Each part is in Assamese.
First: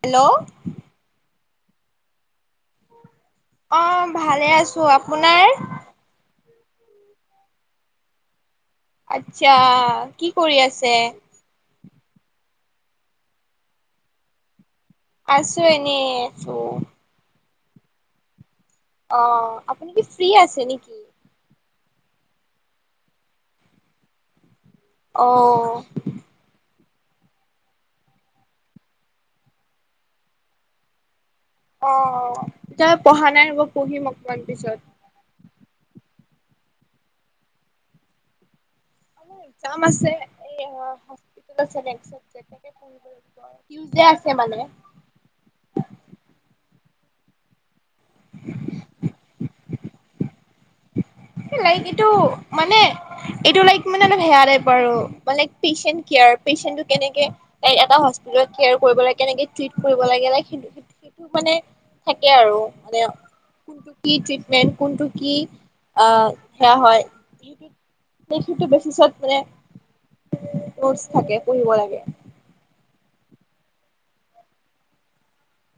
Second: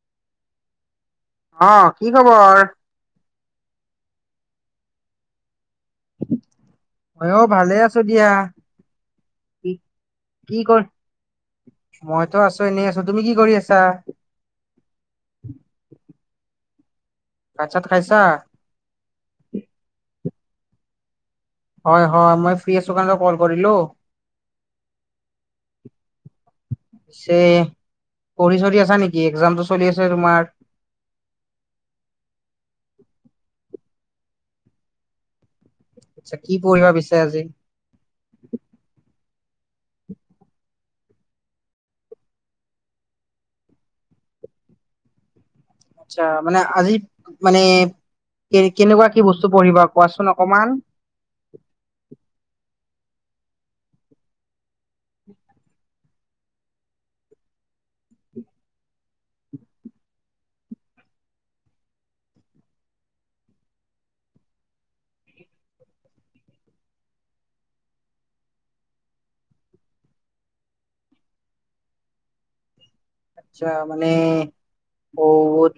হেল্ল' অ, কি খবৰ? অ ভালে আছো, আপোনাৰ? মইও ভালে আছো দিয়া আচ্ছা, কি কি কৰি আছে? মইতো আছো এনেই আছো, তুমি কি কৰি আছা? আছো এনেই অহ ভাত-চাত খাইছা? অ, আপুনি কি ফ্ৰী আছে নেকি? হয় হয়, মই ফ্ৰী আছোঁ কাৰণে কল কৰিলোঁ। অঁ পিছে পঢ়ি-চঢ়ি আছা নেকি, এক্জামতটো চলি আছে তোমাৰ এতিয়া পঢ়া নাই অ পঢ়িম অনকমান পিছত। আচ্ছা, কি পঢ়িব বিচাৰা আজি? অ মোৰ এক্জাম আছে এই অ আছে মানে আচ্ছা, মানে আজি মানে কে- কেনেকুৱা কি বস্তু বস্তু পঢ়িবা কোৱাচোন অকমান লাইক এইটো মানে এইটো লাইক মানে অলপ সেয়া টাইপ আৰু মানে পেচণ্ট কেয়াৰ, পেচেণ্টো কেনেকে এ-এটা হস্পিতালত কেয়াৰ কৰিব লাগে কেনেকে ট্ৰিট কৰিব লাগে লাইক সেই-সেইটো মানে থাকে আৰু মানে কি ট্ৰিটমেন্ট কোনটো কি সেয়া হয়, সিতো বেচিচত মানে নোটচ থাকে পঢ়িব লাগে। আচ্ছা, মানে অ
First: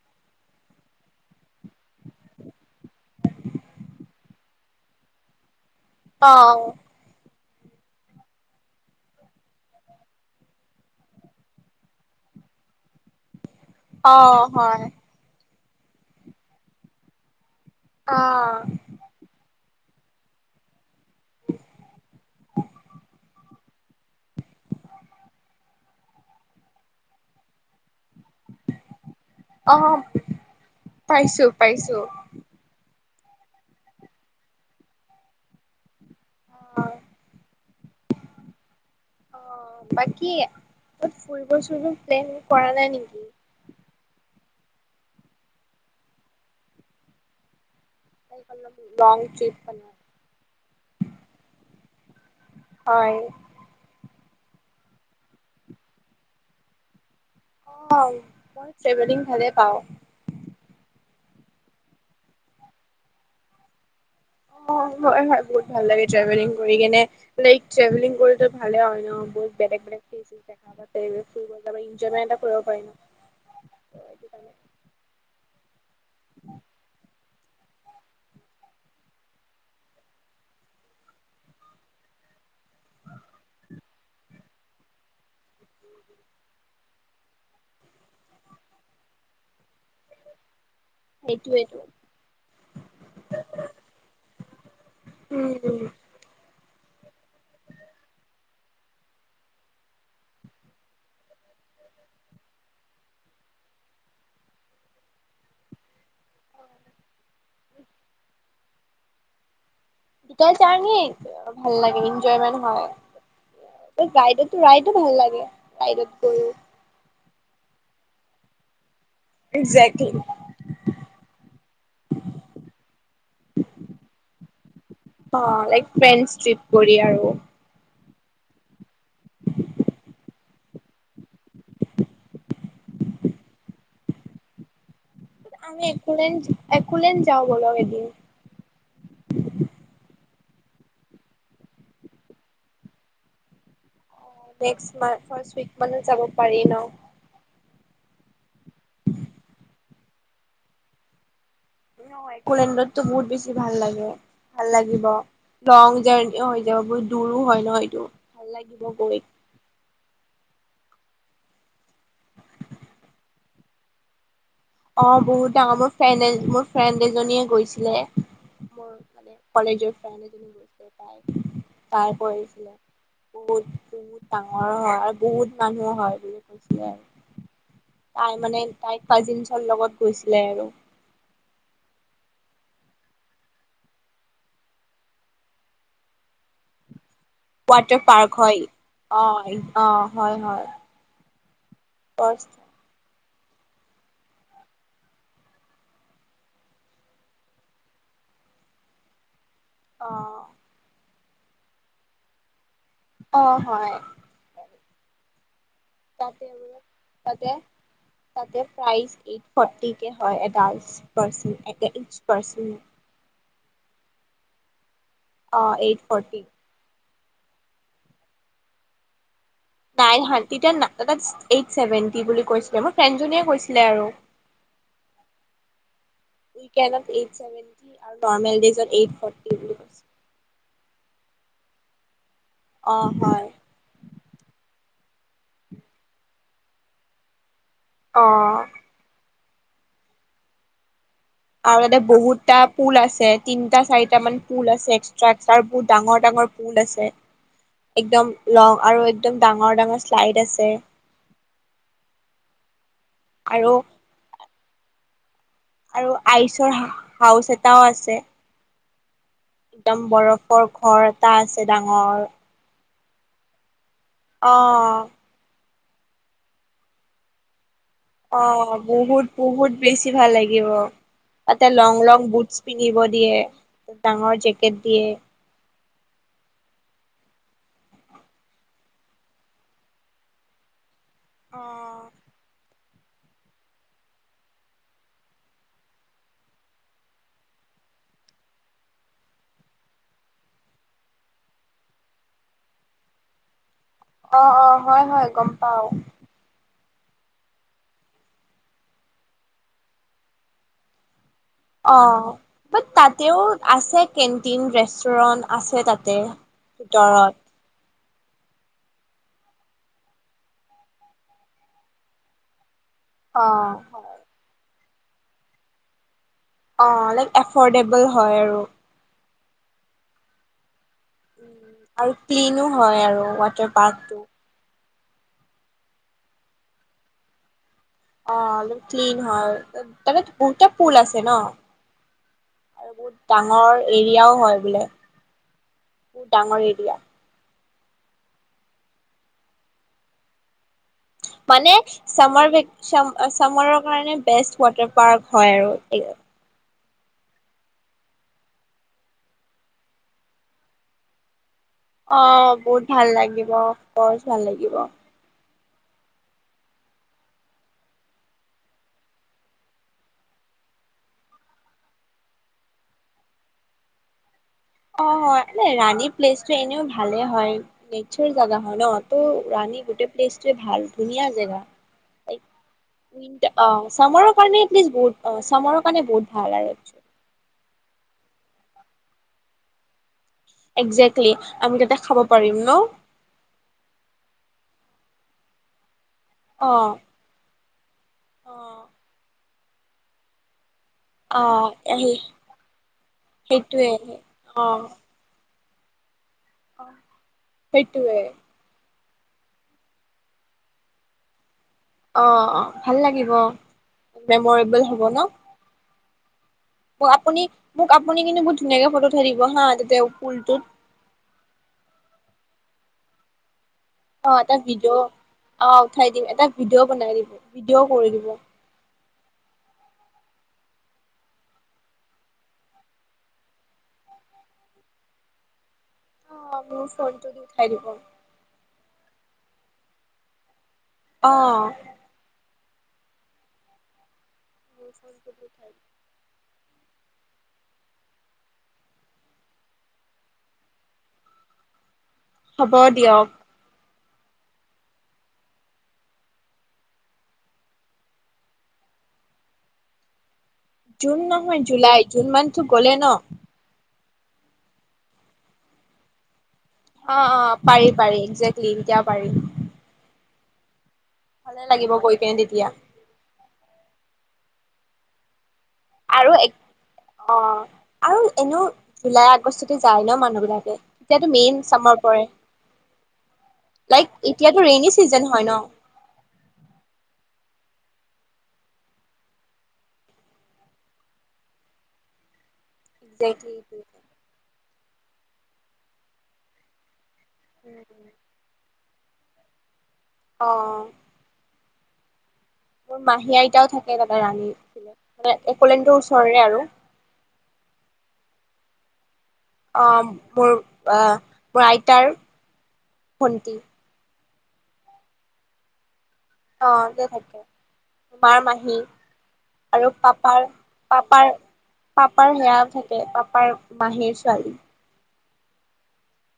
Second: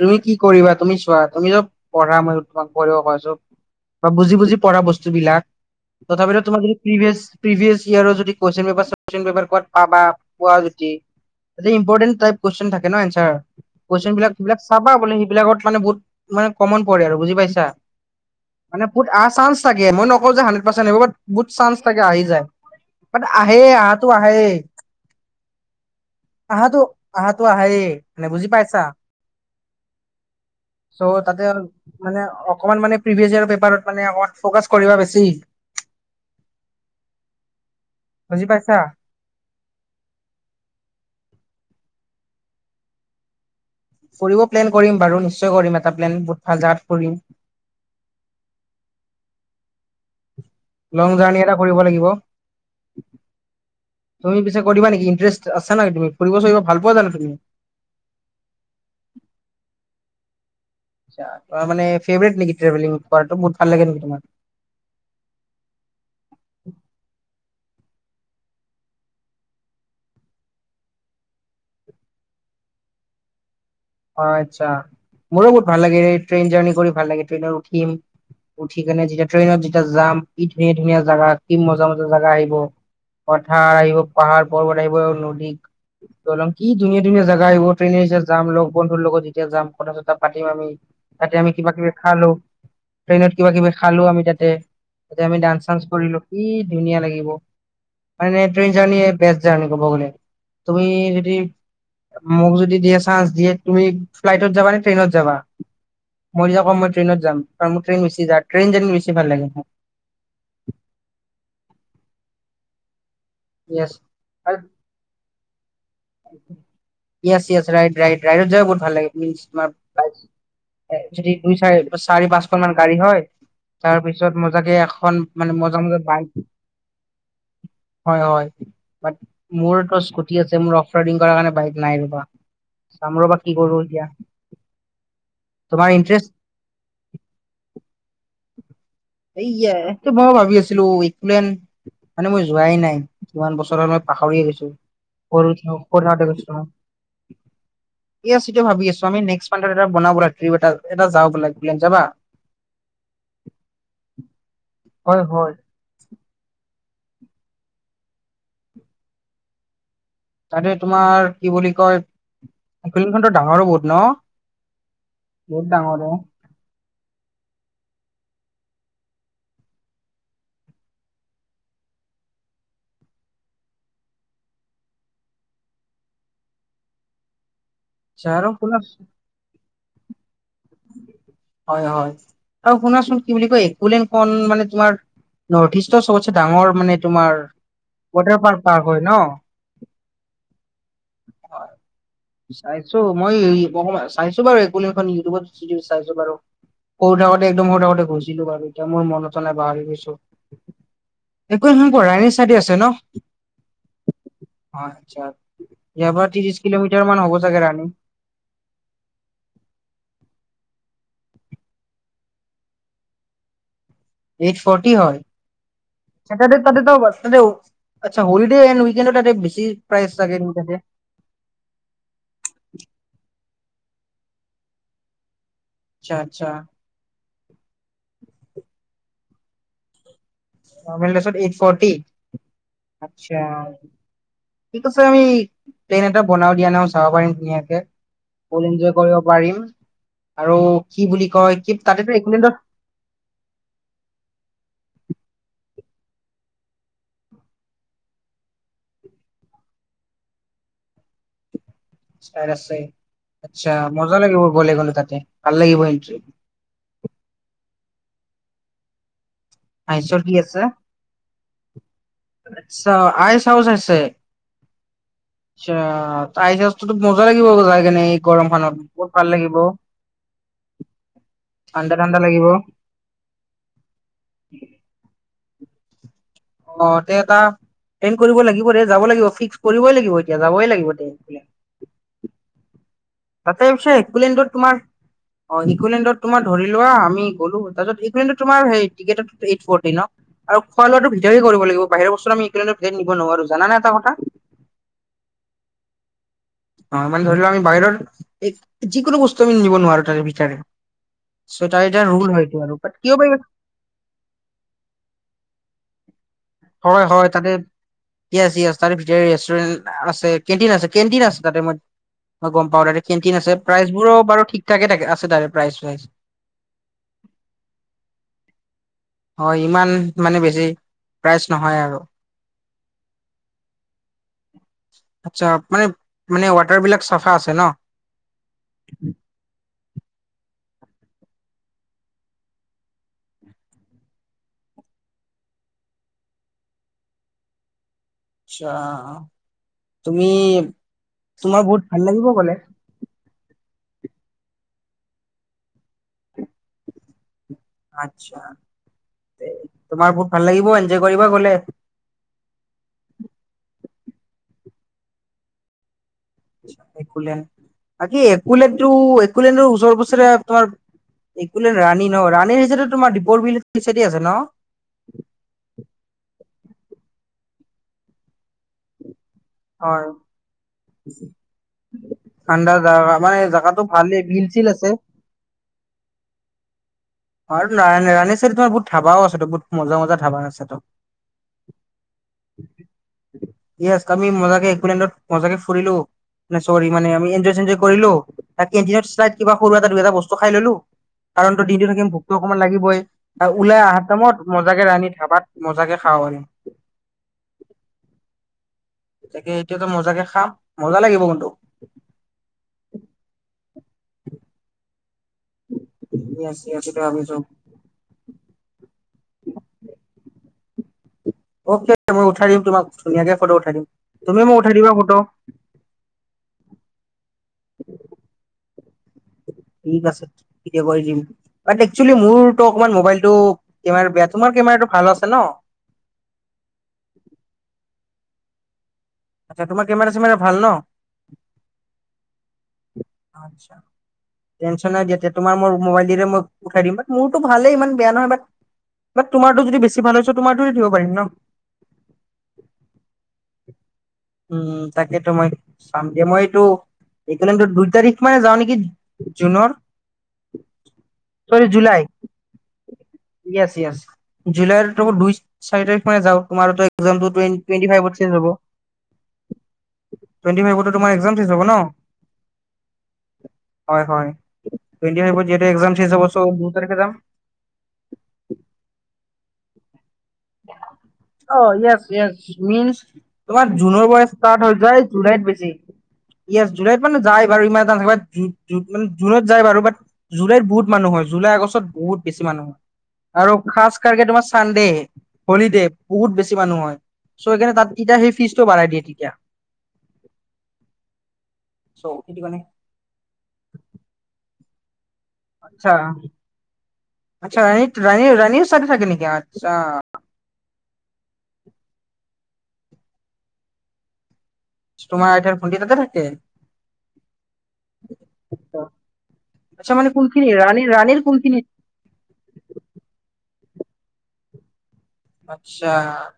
তুমি কি কৰিবা তুমি চোৱা তুমি পঢ়া, মইতো তোমাক পঢ়িব কয় আছো বুজি বুজি পৰা বস্তুবিলাক অ তথাপিতো তোমাৰ যদি প্ৰিভিয়াছ প্ৰিভিয়াছৰ ইয়াৰ যদি কুৱেশ্চন পেপাৰ চুৱেশ্চন পেপাৰ কবাত পাবা পোৱা যদি, ইতো ইম্পৰ্টেন্ট টাইপ কুৱেশন থাকে ন এনঞ্চাৰ কুৱেশন অ বিলাক সেইবিলাক হয় চাবা সেইবিলাকত মানে বহুত মানে কমন পৰে আৰু বুজি পাইছা? অ মানে বহুত আহা চান্চ মই নকওঁ যে হাড্ৰেড পাৰচেণ্ট আহিব বহুত চান্স থাকে আহি যায় বাট আহে আহাটো আহে আহোটো আহাতো আহে মানে বুজি পাইছা অ চ' তাতে পাইছো পাইছো মানে অকমান মানে প্ৰিভিয়াছৰ পেপাৰত মানে অকন ফ'কাছ কৰিবা বেছি আহ বুজি পাইছা বাকি ফুৰিব চুৰিব প্লেন কৰা নাই নেকি ফুৰিব প্লেন কৰিম বাৰু নিশ্চয় কৰিম এটা প্লেন বহুত ভাল জাগাত কৰিম লং ট্ৰিপ লং জাৰ্ণি এটা কৰিব লাগিব হয় তুমি পিছে কৰিবা নেকি ইণ্টাৰেষ্ট আছে নাই তুমি ফুৰিব চুৰিব ভাল পোৱা জানো তুমি আহ মই ট্ৰেভেলিং ভালে পাওঁ তাৰমানে ফ্ৰেবেট নেকি ট্ৰেভেলিং কৰাটো বহুত ভাল লাগে নেকি তোমাৰ অ হয় হয় বহুত ভাল লাগে ট্ৰেভেলিং কৰি কেনে লাই ট্ৰেভেলিং কৰি ভালে হয় ন বহুত বেলেগ বেলেগ [unintelligible] নজয় এটা কৰিব পাৰি ন অ সেইটো কাৰণে আচ্ছা মোৰো বহুত ভাল লাগে ট্ৰেইন জাৰ্ণি কৰি ভাল লাগে ট্ৰেইনত উঠিম উঠি কেনে যেতিয়া ট্ৰেইনত যেতিয়া যাম কি ধুনীয়া ধুনীয়া জাগা কি মজা মজা জাগা আহিব পথাৰ আহিব পাহাৰ পৰ্বত আহিব নদী দলং কি ধুনীয়া ধুনীয়া জাগা আহিব ট্ৰেইনে যেতিয়া যাম লগ বন্ধুৰ লগত যেতিয়া যাম কথা চত পাতিম আমি তাতে আমি কিবা সেইটোৱেটো কিবি খালো ট্ৰেইনত কিবা কিবি খালো আমি তাতে তাতে আমি ডান্স চান্স উম কৰিলো কি ধুনীয়া লাগিব মানে ট্ৰেইন জাৰ্ণি বেষ্ট জাৰ্ণি ক'ব গ'লে তুমি যদি মোক যদি দিয়া চান্স দিয়ে তুমি ফ্লাইটত যাবা নে ট্ৰেইনত যাবা মই যেতিয়া কওঁ মই ট্ৰেইনত যাম কাৰণ মোৰ ট্ৰেইন বেছি যাত ট্ৰেইন জাৰ্নি বেছি ভাল লাগে মোক জয়মে হয় য়েছ [unintelligible] আৰু ৰাইডত ৰাইড ভাল লাগে ৰাইডত গৈও ইয়েছ ইয়েছ ৰাইট ৰাইট ৰাইডত যাই বহুত ভাল লাগে তোমাৰ একজেক্টলি য [unintelligible] দুই চাৰ চাৰি পাঁচখন মান গাড়ী হয় তাৰপিছত মজাকে এখন মানে অ' মজা লাইক মজা ফ্ৰেণ্ডছ বাইক ট্ৰিপ কৰি আৰু হয় হয় বাট মোৰ আকৌ স্কুটি আছে মোৰ অফ ৰাইডিং কৰা কাৰণে বাইক নাই ৰবা চাম ৰ'বা কি কৰো এতিয়া আমি তোমাৰ একু ইন্টাৰেষ্ট একুলেড যাওঁ বলক এদিন ভাবিছিলো উইক প্লেন মানে মই যোৱাই নাই কিমান বছৰৰ পাহৰি গৈছো নেক্সট মান্থ সৰু ফাৰ্ষ্ট উইক থা মানত সৰু যাব থাকোঁতে পাৰি গৈছিলোঁ ন অ একচুৱেল [unintelligible] ভাবি আছো আমি নেক্সট মান্তত এটা বনাব লাগে ট্ৰিপ এটা এটা যাওঁ বলা একলেণ্ড যাবা অ এক'লেণ্ডত তো বহুত বেছি ভাল লাগে ভাল লাগিব হয় হয় লং জাৰ্নি ও বহুত দূৰো হয় ন এইটো ভাল লাগিব গৈ। তাতে তোমাৰ কি বুলি কয় খনতো ডাঙৰো বহুত ন? অ বহুত ডাঙৰ মোৰ ফ্ৰেণ্ড মোৰ ফ্ৰেণ্ড এজনীয়ে গৈছিলে। মোৰ মানে কলেজৰ ফ্ৰেণ্ড এজনী বু পায় তাৰ কৰিছিলে বহুত বহুত ডাঙৰ হয় আৰু বহুত মানুহ হয় বুলি কৈছিলে আৰু আচ্ছা তাই আৰু মানে শুনা তাই কা লগত গৈছিলে আৰু হয় হয় আৰু শুনাচোন কি বুলি কয় একুলেন খন মানে তোমাৰ নৰ্থ ইষ্টৰ চবতচে ডাঙৰ মানে তোমাৰ ৱাটাৰ পাৰ্ক হয় অ অ হয় হয়। হয়। ফাৰ্ষ্ট ছাইছো মই চাইছো বাৰু একুলেন খন ইউটিউবত চাইছো বাৰু সৰু থাকোতে একদম সৰু থাকোতে গৈছিলো বাৰু এতিয়া মোৰ মনত পাহৰি গৈছো। অ একুলেন খন‌ ক'ত ৰানী চাইদে আছে ন? অ হয়। আটছা। এয়াপৰা ত্ৰিছ কিলোমিটাৰ ত হ'ব চাগে ৰাণী। তাতে প্ৰাইচ এইট ফৰ্টি কে হয়। এডাল্টচ পাৰচন এটা ইটচ পাৰচন এইট ফৰ্টি হয়? অ এইট ফৰটি। এ অচ্ছা হলিডে এন্ড উইকেন্ডট তাতে‌ বেছি। প্ৰাইচ নাইন চাগে হান নেকি তাতে। তেতিয়া এইট চ ছেভেন্টি বুলি কৈছিলে মোৰ ফ্ৰেণ্ডজনীয়ে কৈছিলে আৰু আচ্ছা আচ্ছা উইকেণ্ডত এইট চেভেন্তি লয়, নৰ্মেল ডেইজত‌ এইট লয় হম্। অ নৰ্মেল‌ দেইজত এইট ফৰ্টি? অ', আচ্ছা! হয়। ঠিক আছে আমি প্লেন এটা বনাও দিয়া ন চাব পাৰিম ধুনীয়াকে ফুল অ', এনজয় কৰিব পাৰিম আৰু কি বুলি কয় কি আৰু তাতে তাতেতো একলেণ্ডত বহুতটা পুল আছে, তিনটা, চাৰিটা মান পুল আছে। তাত বহুত ডাঙৰ ডাঙৰ পুল আছে একদম লং আৰু একদম ডাঙৰ ডাঙৰ শ্লাইড আছে। শ্লাইদ‌ আছে আচ্ছা আৰু মজা লাগিব গলে গ'লে তাতে। ভাল লাগিব আৰু এন্ট্ৰি আইচৰ হা হাউচ এটা এটাও আছে একদম আইচৰ কি আছে বৰফৰ ঘৰ এটা আছে ডাঙৰ আইছ হাউচ আছে। আহ আচ্ছা আইছ হাউচ মজা লাগিব আ যায় অ বহুত বহুত বেছি ভাল লাগিব। তাতে লং ঠাণ্ডা লং ঠাণ্ডা লাগিব বুটছ পিন্ধিব দিয়ে ডাঙৰ জেকেট দিয়ে। অ ত এটা প্লেন কৰিব লাগিব ৰে যাব লাগিব, ফিক্স কৰিবই লাগিব এতিয়া যাবই লাগিবই দে। অ। তাতে পিছে ইকলেণ্ডত তোমাৰ অ ইকলেণ্ড তোমাৰ ধৰি লোৱা আমি গ'লো, তাৰপিত ইকলেণ্ডত তোমাৰ হেৰী টিকেট ত এইট ফৰ্টি ন আৰু খোৱা লোৱা ভিতৰ কৰিব লাগিব বাহিৰা বস্তু আমি একো ইকলেণ্ডত নিব নোৱাৰি জানা নে এটা কথা। অ, অ হয়, হয় গম পাওঁ। অ মানে ধৰি লোৱা আমি বাহিৰৰ এই যি যিকোনো বস্তু আমি নিব নোৱাৰো তাৰে ভিতৰে। চ' তাৰ অ এটা ৰুল হয় এইটো আৰু বাট কিয় পাৰি তাতেও আছে, কেণ্টিন ৰেষ্টুৰেণ্ট আছে তাতে। হয়, হয় ভিতৰত তাতে। ইয়েছ ইয়েছ তাতে ভিতৰতে ৰেষ্টুৰেণ্ট আছে, কেণ্টিং আছে কেণ্টিন আছে তাতে মই মই গম পাওঁ তাতে। কেণ্টিন অ আছে প্ৰাইচবোৰো বাৰু ঠিক আছে। তাকে তাকে আছে তাৰে প্ৰাইচ চ্ৰাইজ। অ লাইক এফৰ্ডেবল হয় আৰু। হয় ইমান মানে বেছি। প্ৰাইচ ওম নহয় আৰু ক্লিনো। [inaudible] হয় আৰু ৱাটাৰ পাৰ্কটো। অচ্ছা মানে মানে ৱাটাৰ বিলাক চাফা আছে ন। অ আৰু ক্লিন হয় তাত। তাতে দুটা পুল ওলাইছে ন আৰু বহুত ডাঙৰ এৰিয়াও হয় বোলে বহুত ডাঙৰ এৰিয়া। আচ্ছা তুমি। [inaudible] তোমাৰ মানে বহুত ভাল লাগিব সমাৰ গ'লে ভেঁকশ্য সমাৰ। আছামৰ কাৰণে বেষ্ট ৱাটাৰ পাৰ্ক হয় আৰু। আচ্ছা তোমাৰ বহুত ভাল লাগিব এনজয় কৰিব গলে। অ বহুত ভাল লাগিব বৰ ভাল লাগিব। একুলেণ্ড, আজি একুলেণ্ড ত ওচৰ পাছৰে তোমাৰ একুলেণ্ড ৰাণী ন ৰাণীৰ যিটো, তোমাৰ দীপৰ বিল সেইচাইডে আছে ন। অ হয় এনে ৰাণী প্লেছ। এনেইও ভালে হয়, নেচাৰ জাগা হয় ন। ত ৰাণী হয় গোটেই প্লেছ ভাল। ধুনীয়া জেগা লাইক ঠাণ্ডা জাগা মানে উইণ্ট জাগাটো ভালে চামাৰৰ বিল কাৰে চিল আছে এলিষ্ট বহুত অ চামাৰৰ কাৰণে বহুত ভাল আৰু একচুৱলি। অ আৰু ৰাণী ৰাণী সাইডে, তোমাৰ বহুত ধাবাও আছে বহুত মজা মজা ধাবা। আছে তো একজেক্টলি আমি তাতে, খাব পাৰিম ন। একুৱালেণ্ড মজাকে ফুৰিলো। চৰি অ মানে আমি এঞ্জয়, চেঞ্জজয় কৰিলো, অ তাতে এঞ্জয় সালাইড। কিবা সৰু এটা, দুই এটা বস্তু খাই ললো। অ আহি। ভোক ত অকমান লাগিবই, ওলাই সেইটোৱে অহাৰ টাইমত মজাকে ৰান্ধি ধাবাত। মজাক কে খাও আমি অহ সেইটোৱে তাকে এতিয়াতো মজাকে খাম মজা লাগিব কিন্তু অ অ ভাল লাগিব মেমৰেবল হব ন য়েছ আপুনি মোক আপুনি কিন্তু বহুত ধুনীয়াকে ফটো উঠাই দিব হা তাতে পুলটোত অকে মই উঠাই দিম তোমাক ধুনীয়াকে ফটো উঠাই দিম অ তুমি মোক এটা উঠাই দিবা ভিডিঅ ফটো অহ উঠাই দিম এটা ভিডিঅ' বনাই দিম ভিডিঅও কৰি দিব। ঠিক আছে ভিডিঅ কৰি দিম বাত একচেলি মোৰতো অকমান মোবাইলটো কেমেৰা বেয়া তোমাৰ কেমেৰাটো ভাল আছে ন। অ মোৰ ফোনটো দি উঠাই দিব। আচ্ছা তোমাৰ কেমেৰা চেমেৰা ভাল ন। অঁ আতছা টেনচন নাই দিয়া তোমাৰ মোৰ মোবাইলৰে মই উঠাই দিম বাট মোৰতো ভালেই ইমান বেয়া নহয় বাট বাত তোমাৰটো যদি বেছি ভাল হয় চো তোমাৰটো দি উঠিব পাৰিম ন হ'ব দিয়ক। উম তাকেতো মই চাম দিয়া মই এইটো তাৰিখ মানে যাওঁ নেকি জুনৰ জুন নহয় জুলাই জুন মন্থটো গলে ন জুলাই টো দুই চাৰি তাৰিখ মানে যাওঁ তোমাৰতো অ এক্সামটো অ টুৱেন- টুৱেন্টি পাৰি ফাইভত পাৰি শেষ হ'ব একজেক্টলি এতিয়া পাৰি। টুৱেন্টি ফাইভ ত ভালে লাগিব গৈ কেনে তেতিয়া। হয় হয় টুৱেন্টি ফাইভত এক্সাম শেষ হ'ব আৰু চ' দুই তাৰিখে যাম এক অ আৰু এনেও জুলাইত যায় ন মানুহ বিলাকে তেতিয়াতো মেইন অ চামাৰ য়েছ পৰে য়েছ মিনছ তোমাৰ জুনৰ লাইক পৰা এতিয়াতো ষ্টাৰ্ট হৈ ৰেইনী যায় চিজন জুলাইত হয় ন বেছি য়েছ জুলাইত মানে যায় জুনত যায় বাৰু বাত জুলাইত বহুত মানুহ হয় জুলাই আগষ্টত বহুত বেছি মানুহ হয়। আৰু একজেক্টলি খাস কাৰকে তোমাৰ চান [unintelligible] হলি দে বহুত বেছি মানুহ হয়। চো সেইকাৰণে তাত ইতিয়া সেই ফিজটো বাঢ়াই দিয়ে। [unintelligible] অহ চ সেইটো মানে মোৰ মাহী আইতাও থাকে তাতে ৰানী পিনে। আচ্ছা, আচ্ছা [unintelligible] ৰানী-ৰানী স্বাদ থাকে নেকি আহ অহ মোৰ, আহ মোৰ আইতাৰ ভণ্টি। তোমাৰ আইতাৰ ভণ্টি ততে থাকে? অহ যে থাকে মাৰ মাহী আৰু আচ্ছা মানে কোনখিনি ৰাণী ৰাণীৰ কোনখিনিত পাপাৰ-পাপাৰ-পাপাৰ সেয়া থাকে পাপাৰ মাহীৰ ছোৱালী। [unintelligible] আচ্ছা।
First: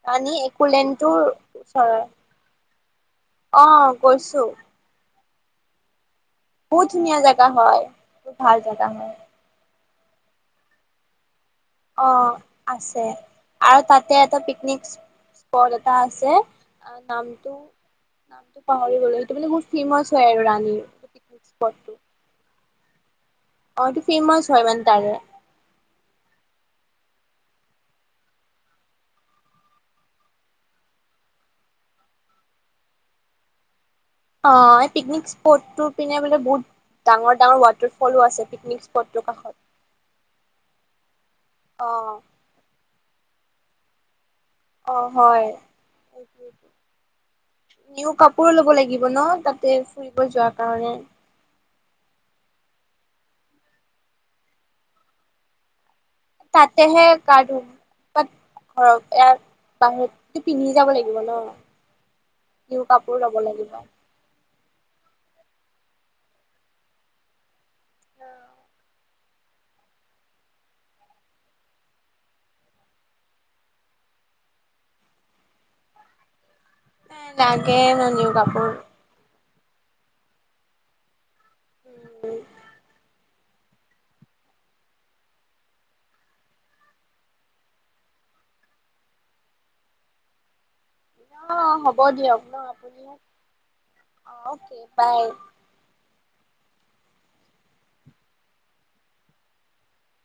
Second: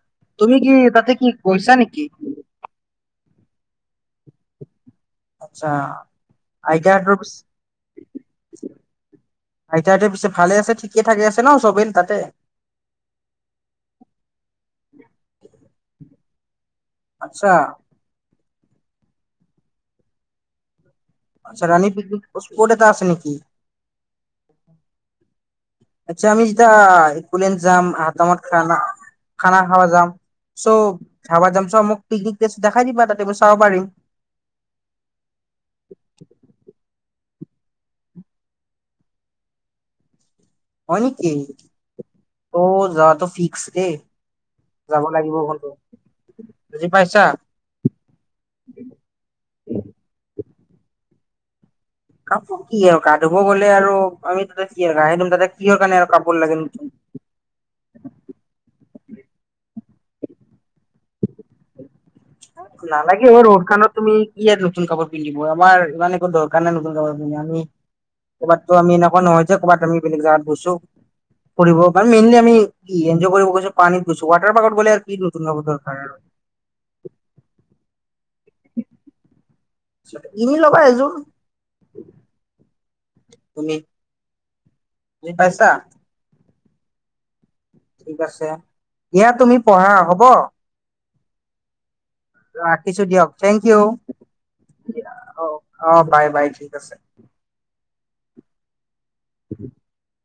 ৰাণী তুমি কি তাতে একলেণ্ডটোৰ কি গৈছা নেকি? অহ গৈছো। আচ্ছা। বহুত আইতাহঁতৰ ধুনীয়া পিছে জেগা হয়, ভাল জেগা হয়। আইতা হতে পিছে ভালে আছে, ঠিক থাকে আছে? ন চবেই তাতে? অহ আছে। আৰু তাতে এটা পিকনিক স্পট এটা আছে আচ্ছা নামটো-নামটো পাহৰি গলোঁ। কিন্তু বহুত ফেমাচ হয় আৰু ৰাণীৰ। পিকনিক আচ্ছা ৰানী পিকনিক [unintelligible] কড এটা আছে নেকি? অহ এইটো ফেমাচ হয় মানে তাৰে। আচ্ছা আমি যেতিয়া একলাণ্ড যাম, আহাঁ টাইম ত খানা খানা খাবা যাম চ ধাবা যাম, চ' মোক পিকনিক প্লেচ টো দেখাই দিবা তাতে মই চাব পাৰিম। অ এই পিকনিক স্পটটো পিনে বোলে বহুত ডাঙৰ-ডাঙৰ ৱাটাৰ ফলো আছে পিকনিক স্পটৰ কাষত। হয় নিকি? অ অ যোৱা টো ফি [unintelligible] অহ হয়। বুজি পাইছা নিউ কাপোৰো লব লাগিব ন তাতে ফুৰিব যোৱা। কাৰনে। কাপোৰ কি আৰু, গা ধুব গলে আৰু আমি তাতে কি হয় গা হে ধুম তাতে কিহৰ কাৰণে আৰু কাপোৰ লাগে ততে নতুন হে গা ধোম, বাত ঘৰত এ বাহিৰতো পিন্ধি যাব লাগিব ন? নিউ কাপোৰ নালাগে ল'ব অ ৰড লাগিব। খানত তুমি কি আৰু নতুন কাপোৰ পিন্ধিব। আমাৰ ইমান একো দৰকাৰ নাই নতুন কাপোৰ পিন্ধি আমি এইবাৰতো আমি এন নহয় যে কবাত আমি বেলেগ জাগাত গৈছো ফুৰিব বা মেইনলি আমি কি এনঞ্জয় কৰিব গৈছো পানীত গৈছো ৱাটাৰ পাৰ্কত গ'লে আৰু কি নতুন দৰকাৰ আৰু এ লাগে ন নিও কাপোৰ কিনি ল'বা এযোৰ। উম তুমি বুজি পাইচা? ঠিক আছে দিয়া তুমি পঢ়া হ'ব। অ ', হ'ব হ'ব দিয়ক ন ৰাখিছো আপুনি দিয়ক থেংক ইউ অ ওক বাই। অ অ বাই বাই ঠিক আছে। [unintelligible]